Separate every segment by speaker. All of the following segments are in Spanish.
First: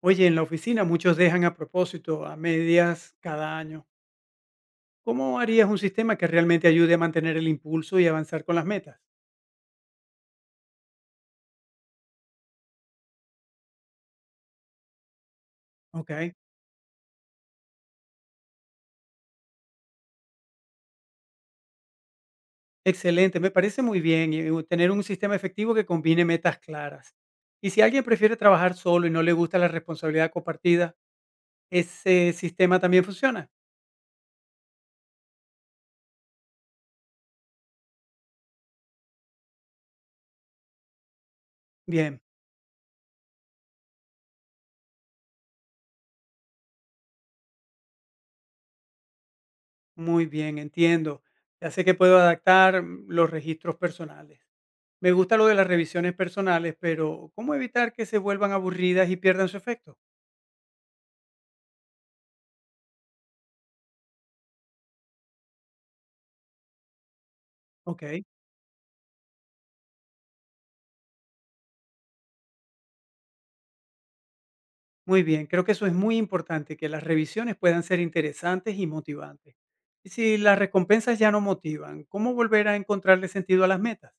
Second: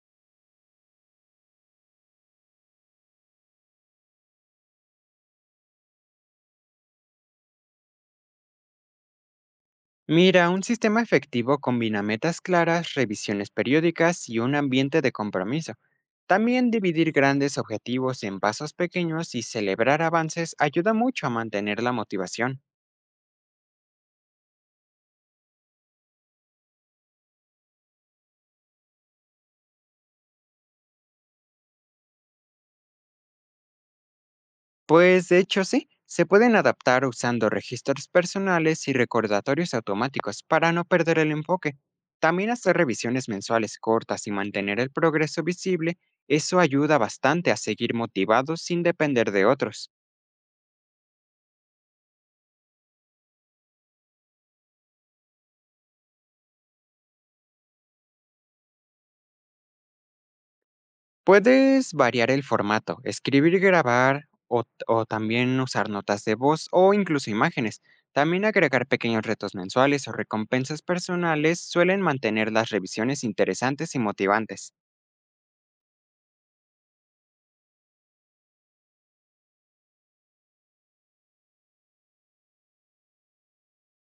Speaker 1: Oye, en la oficina muchos dejan a propósito, a medias, cada año. ¿Cómo harías un sistema que realmente ayude a mantener el impulso y avanzar con las metas?
Speaker 2: Mira, un sistema efectivo combina metas claras, revisiones periódicas y un ambiente de compromiso.
Speaker 1: Ok,
Speaker 2: También dividir grandes objetivos en pasos pequeños y celebrar avances ayuda mucho a mantener la motivación.
Speaker 1: excelente, me parece muy bien y tener un sistema efectivo que combine metas claras. Y si alguien prefiere trabajar solo y no le gusta la responsabilidad compartida, ¿ese sistema también funciona?
Speaker 2: Pues de hecho sí, se pueden adaptar usando registros personales y recordatorios automáticos para no perder el enfoque.
Speaker 1: Bien,
Speaker 2: También hacer revisiones mensuales cortas y mantener el progreso visible, eso ayuda bastante a seguir motivados sin depender de otros.
Speaker 1: muy bien, entiendo. Ya sé que puedo adaptar los registros personales. Me gusta lo de las revisiones personales, pero ¿cómo evitar que se vuelvan aburridas y pierdan su efecto?
Speaker 2: Puedes variar el formato, escribir y grabar o también usar notas de voz o incluso imágenes.
Speaker 1: Ok,
Speaker 2: También agregar pequeños retos mensuales o recompensas personales suelen mantener las revisiones interesantes y motivantes.
Speaker 1: muy bien. Creo que eso es muy importante, que las revisiones puedan ser interesantes y motivantes. Y si las recompensas ya no motivan, ¿cómo volver a encontrarle sentido a las metas?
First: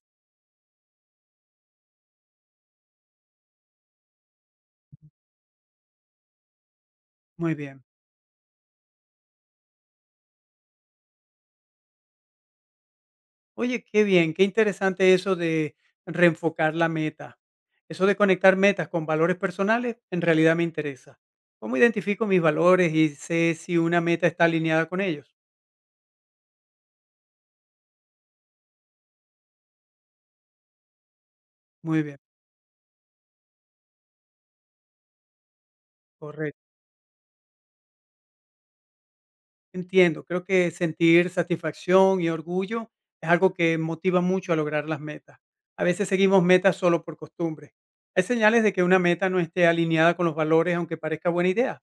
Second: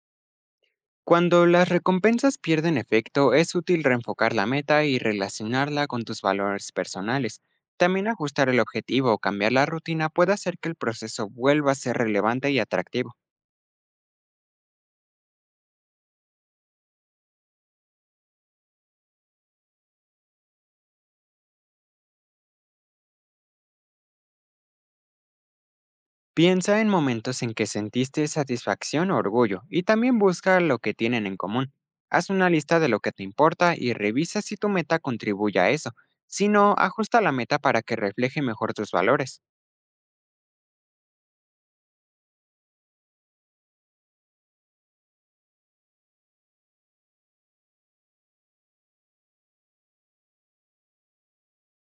Speaker 2: Cuando las recompensas pierden efecto, es útil reenfocar la meta y relacionarla con tus valores personales.
Speaker 1: Muy bien.
Speaker 2: También ajustar el objetivo o cambiar la rutina puede hacer que el proceso vuelva a ser relevante y atractivo.
Speaker 1: Oye, qué bien, qué interesante eso de reenfocar la meta. Eso de conectar metas con valores personales en realidad me interesa. ¿Cómo identifico mis valores y sé si una meta está alineada con ellos?
Speaker 2: Piensa en momentos en que sentiste satisfacción o orgullo y también busca lo que tienen en común.
Speaker 1: Muy bien,
Speaker 2: Haz una lista de lo que te importa y revisa si tu meta contribuye a eso. Si
Speaker 1: correcto.
Speaker 2: no, ajusta la meta para que refleje mejor tus valores.
Speaker 1: Entiendo, creo que sentir satisfacción y orgullo es algo que motiva mucho a lograr las metas. A veces seguimos metas solo por costumbre. Hay señales de que una meta no esté alineada con los valores, aunque parezca buena idea.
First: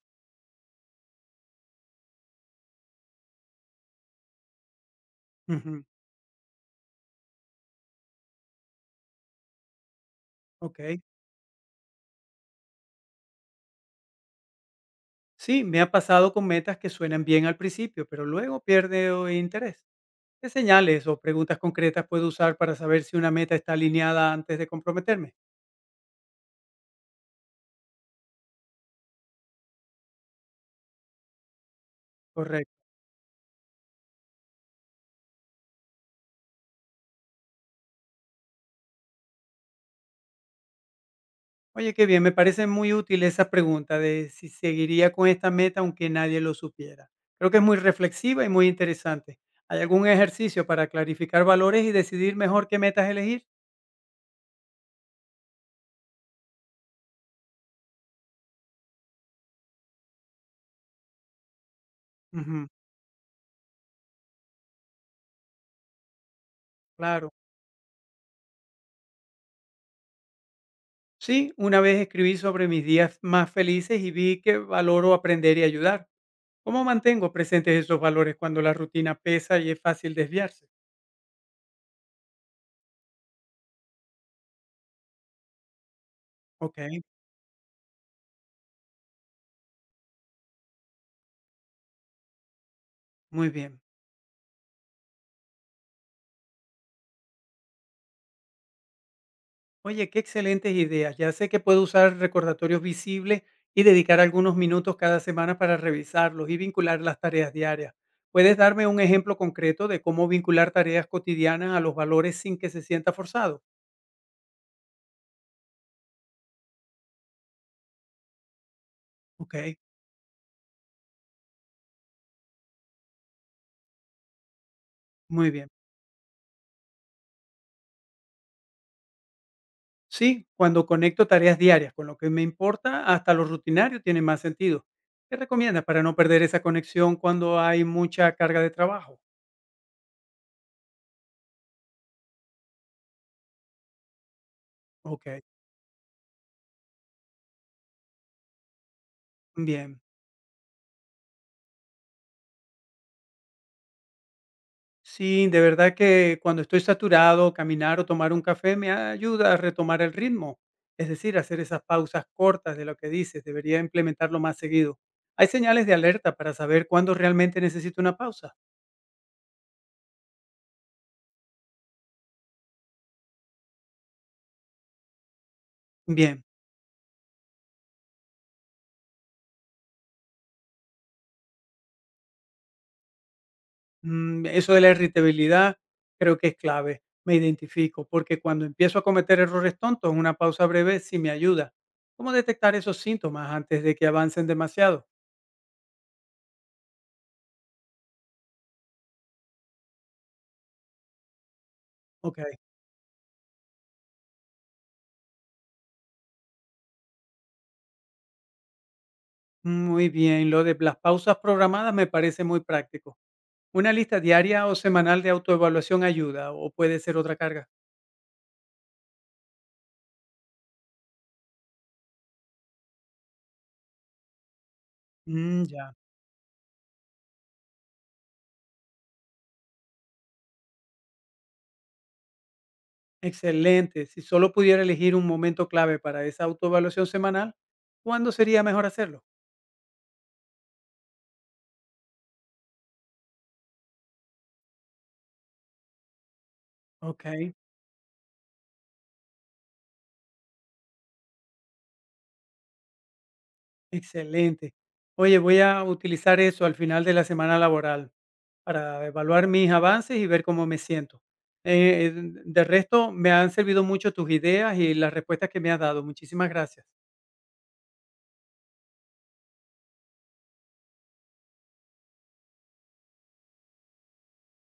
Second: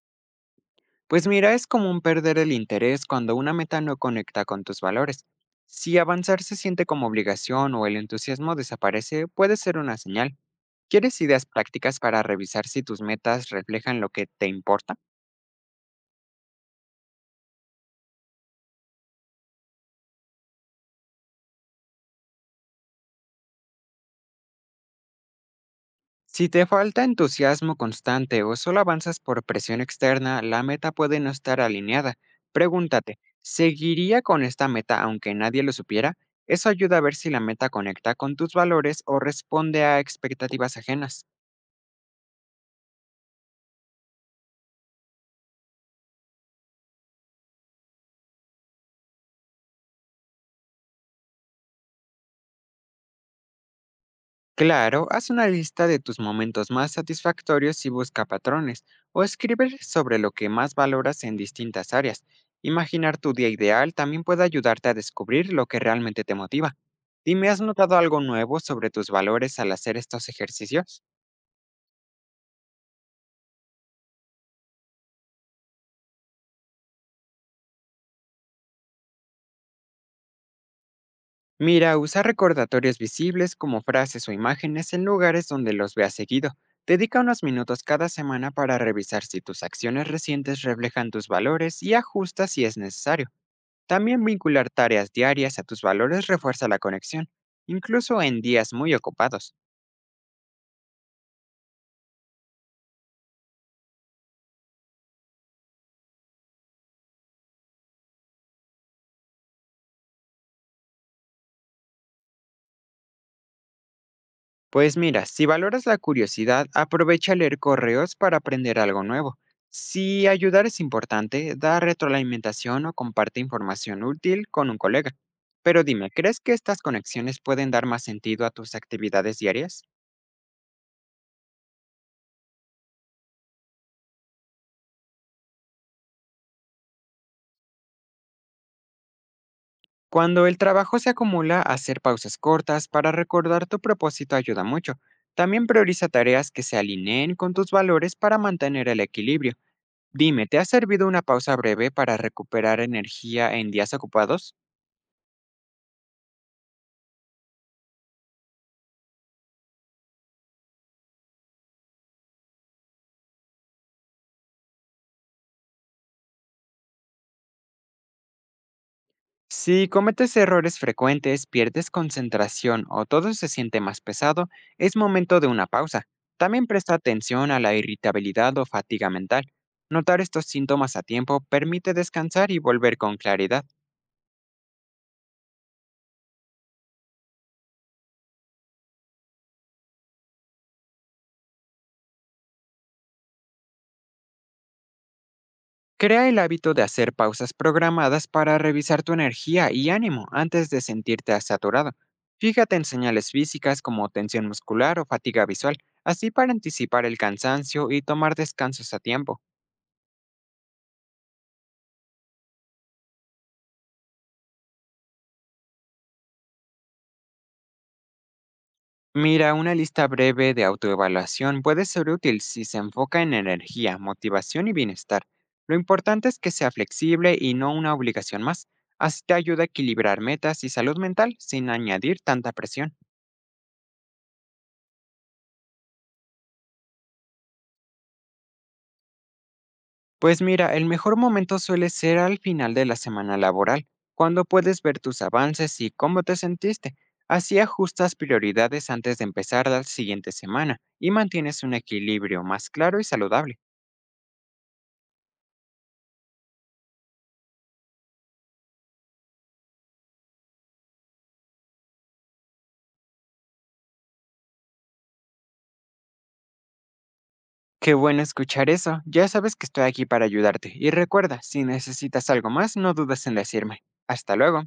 Speaker 2: Pues mira, es común perder el interés cuando una meta no conecta con tus valores.
Speaker 1: Ujú,
Speaker 2: Si avanzar se siente como obligación o el entusiasmo desaparece, puede ser una señal.
Speaker 1: ok.
Speaker 2: ¿Quieres ideas prácticas para revisar si tus metas reflejan lo que te importa?
Speaker 1: Sí, me ha pasado con metas que suenan bien al principio, pero luego pierde interés. ¿Qué señales o preguntas concretas puedo usar para saber si una meta está alineada antes de comprometerme?
Speaker 2: Si te falta entusiasmo constante o solo avanzas por presión externa, la meta puede no estar alineada.
Speaker 1: Correcto.
Speaker 2: Pregúntate, ¿seguiría con esta meta aunque nadie lo supiera? Eso ayuda a ver si la meta conecta con tus valores o responde a expectativas ajenas.
Speaker 1: Oye, qué bien, me parece muy útil esa pregunta de si seguiría con esta meta aunque nadie lo supiera. Creo que es muy reflexiva y muy interesante. ¿Hay algún ejercicio para clarificar valores y decidir mejor qué metas elegir?
Speaker 2: Claro, haz una lista de tus momentos más satisfactorios y busca patrones, o escribe sobre lo que más valoras en distintas áreas.
Speaker 1: Ujú,
Speaker 2: Imaginar tu día ideal también puede ayudarte a descubrir lo que realmente te motiva.
Speaker 1: claro.
Speaker 2: Dime, ¿has notado algo nuevo sobre tus valores al hacer estos ejercicios?
Speaker 1: Sí, una vez escribí sobre mis días más felices y vi que valoro aprender y ayudar. ¿Cómo mantengo presentes esos valores cuando la rutina pesa y es fácil desviarse?
Speaker 2: Mira, usa recordatorios visibles como frases o imágenes en lugares donde los veas seguido.
Speaker 1: Ok,
Speaker 2: Dedica unos minutos cada semana para revisar si tus acciones recientes reflejan tus valores y ajusta si es necesario.
Speaker 1: muy bien.
Speaker 2: También vincular tareas diarias a tus valores refuerza la conexión, incluso en días muy ocupados.
Speaker 1: Oye, qué excelentes ideas. Ya sé que puedo usar recordatorios visibles y dedicar algunos minutos cada semana para revisarlos y vincular las tareas diarias. ¿Puedes darme un ejemplo concreto de cómo vincular tareas cotidianas a los valores sin que se sienta forzado?
Speaker 2: Pues mira, si valoras la curiosidad, aprovecha leer correos para aprender algo nuevo.
Speaker 1: Ok,
Speaker 2: Si ayudar es importante, da retroalimentación o comparte información útil con un colega.
Speaker 1: muy bien.
Speaker 2: Pero dime, ¿crees que estas conexiones pueden dar más sentido a tus actividades diarias?
Speaker 1: Sí, cuando conecto tareas diarias con lo que me importa, hasta lo rutinario tiene más sentido. ¿Qué recomiendas para no perder esa conexión cuando hay mucha carga de trabajo?
Speaker 2: Cuando el trabajo se acumula, hacer pausas cortas para recordar tu propósito ayuda mucho.
Speaker 1: Ok,
Speaker 2: También prioriza tareas que se alineen con tus valores para mantener el equilibrio.
Speaker 1: bien.
Speaker 2: Dime, ¿te ha servido una pausa breve para recuperar energía en días ocupados?
Speaker 1: Sí, de verdad que cuando estoy saturado, caminar o tomar un café me ayuda a retomar el ritmo, es decir, hacer esas pausas cortas de lo que dices, debería implementarlo más seguido. Hay señales de alerta para saber cuándo realmente necesito una pausa.
Speaker 2: Si cometes errores frecuentes, pierdes concentración o todo se siente más pesado, es momento de una pausa.
Speaker 1: Bien,
Speaker 2: También presta atención a la irritabilidad o fatiga mental. Notar estos síntomas a tiempo permite descansar y volver con claridad.
Speaker 1: eso de la irritabilidad creo que es clave, me identifico, porque cuando empiezo a cometer errores tontos, una pausa breve sí me ayuda. ¿Cómo detectar esos síntomas antes de que avancen demasiado?
Speaker 2: Crea el hábito de hacer pausas programadas para revisar tu energía y ánimo antes de sentirte saturado.
Speaker 1: Ok,
Speaker 2: Fíjate en señales físicas como tensión muscular o fatiga visual, así para anticipar el cansancio y tomar descansos a tiempo.
Speaker 1: muy bien, lo de las pausas programadas me parece muy práctico. Una lista diaria o semanal de autoevaluación ayuda o puede ser otra carga.
Speaker 2: Mira, una lista breve de autoevaluación puede ser útil si se enfoca en energía, motivación y bienestar.
Speaker 1: Mm,
Speaker 2: Lo
Speaker 1: ya,
Speaker 2: importante es que sea flexible y no una obligación más. Así te ayuda a equilibrar metas y salud mental sin añadir tanta presión.
Speaker 1: excelente. Si solo pudiera elegir un momento clave para esa autoevaluación semanal, ¿cuándo sería mejor hacerlo?
Speaker 2: Pues mira, el mejor momento suele ser al final de la semana laboral, cuando puedes ver tus avances y cómo te sentiste.
Speaker 1: Ok,
Speaker 2: Así ajustas prioridades antes de empezar la siguiente semana y mantienes un equilibrio más claro y saludable.
Speaker 1: excelente. Oye, voy a utilizar eso al final de la semana laboral para evaluar mis avances y ver cómo me siento. Eh, de resto, me han servido mucho tus ideas y las respuestas que me has dado. Muchísimas gracias.
Speaker 2: Qué bueno escuchar eso. Ya sabes que estoy aquí para ayudarte. Y recuerda, si necesitas algo más, no dudes en decirme. Hasta luego.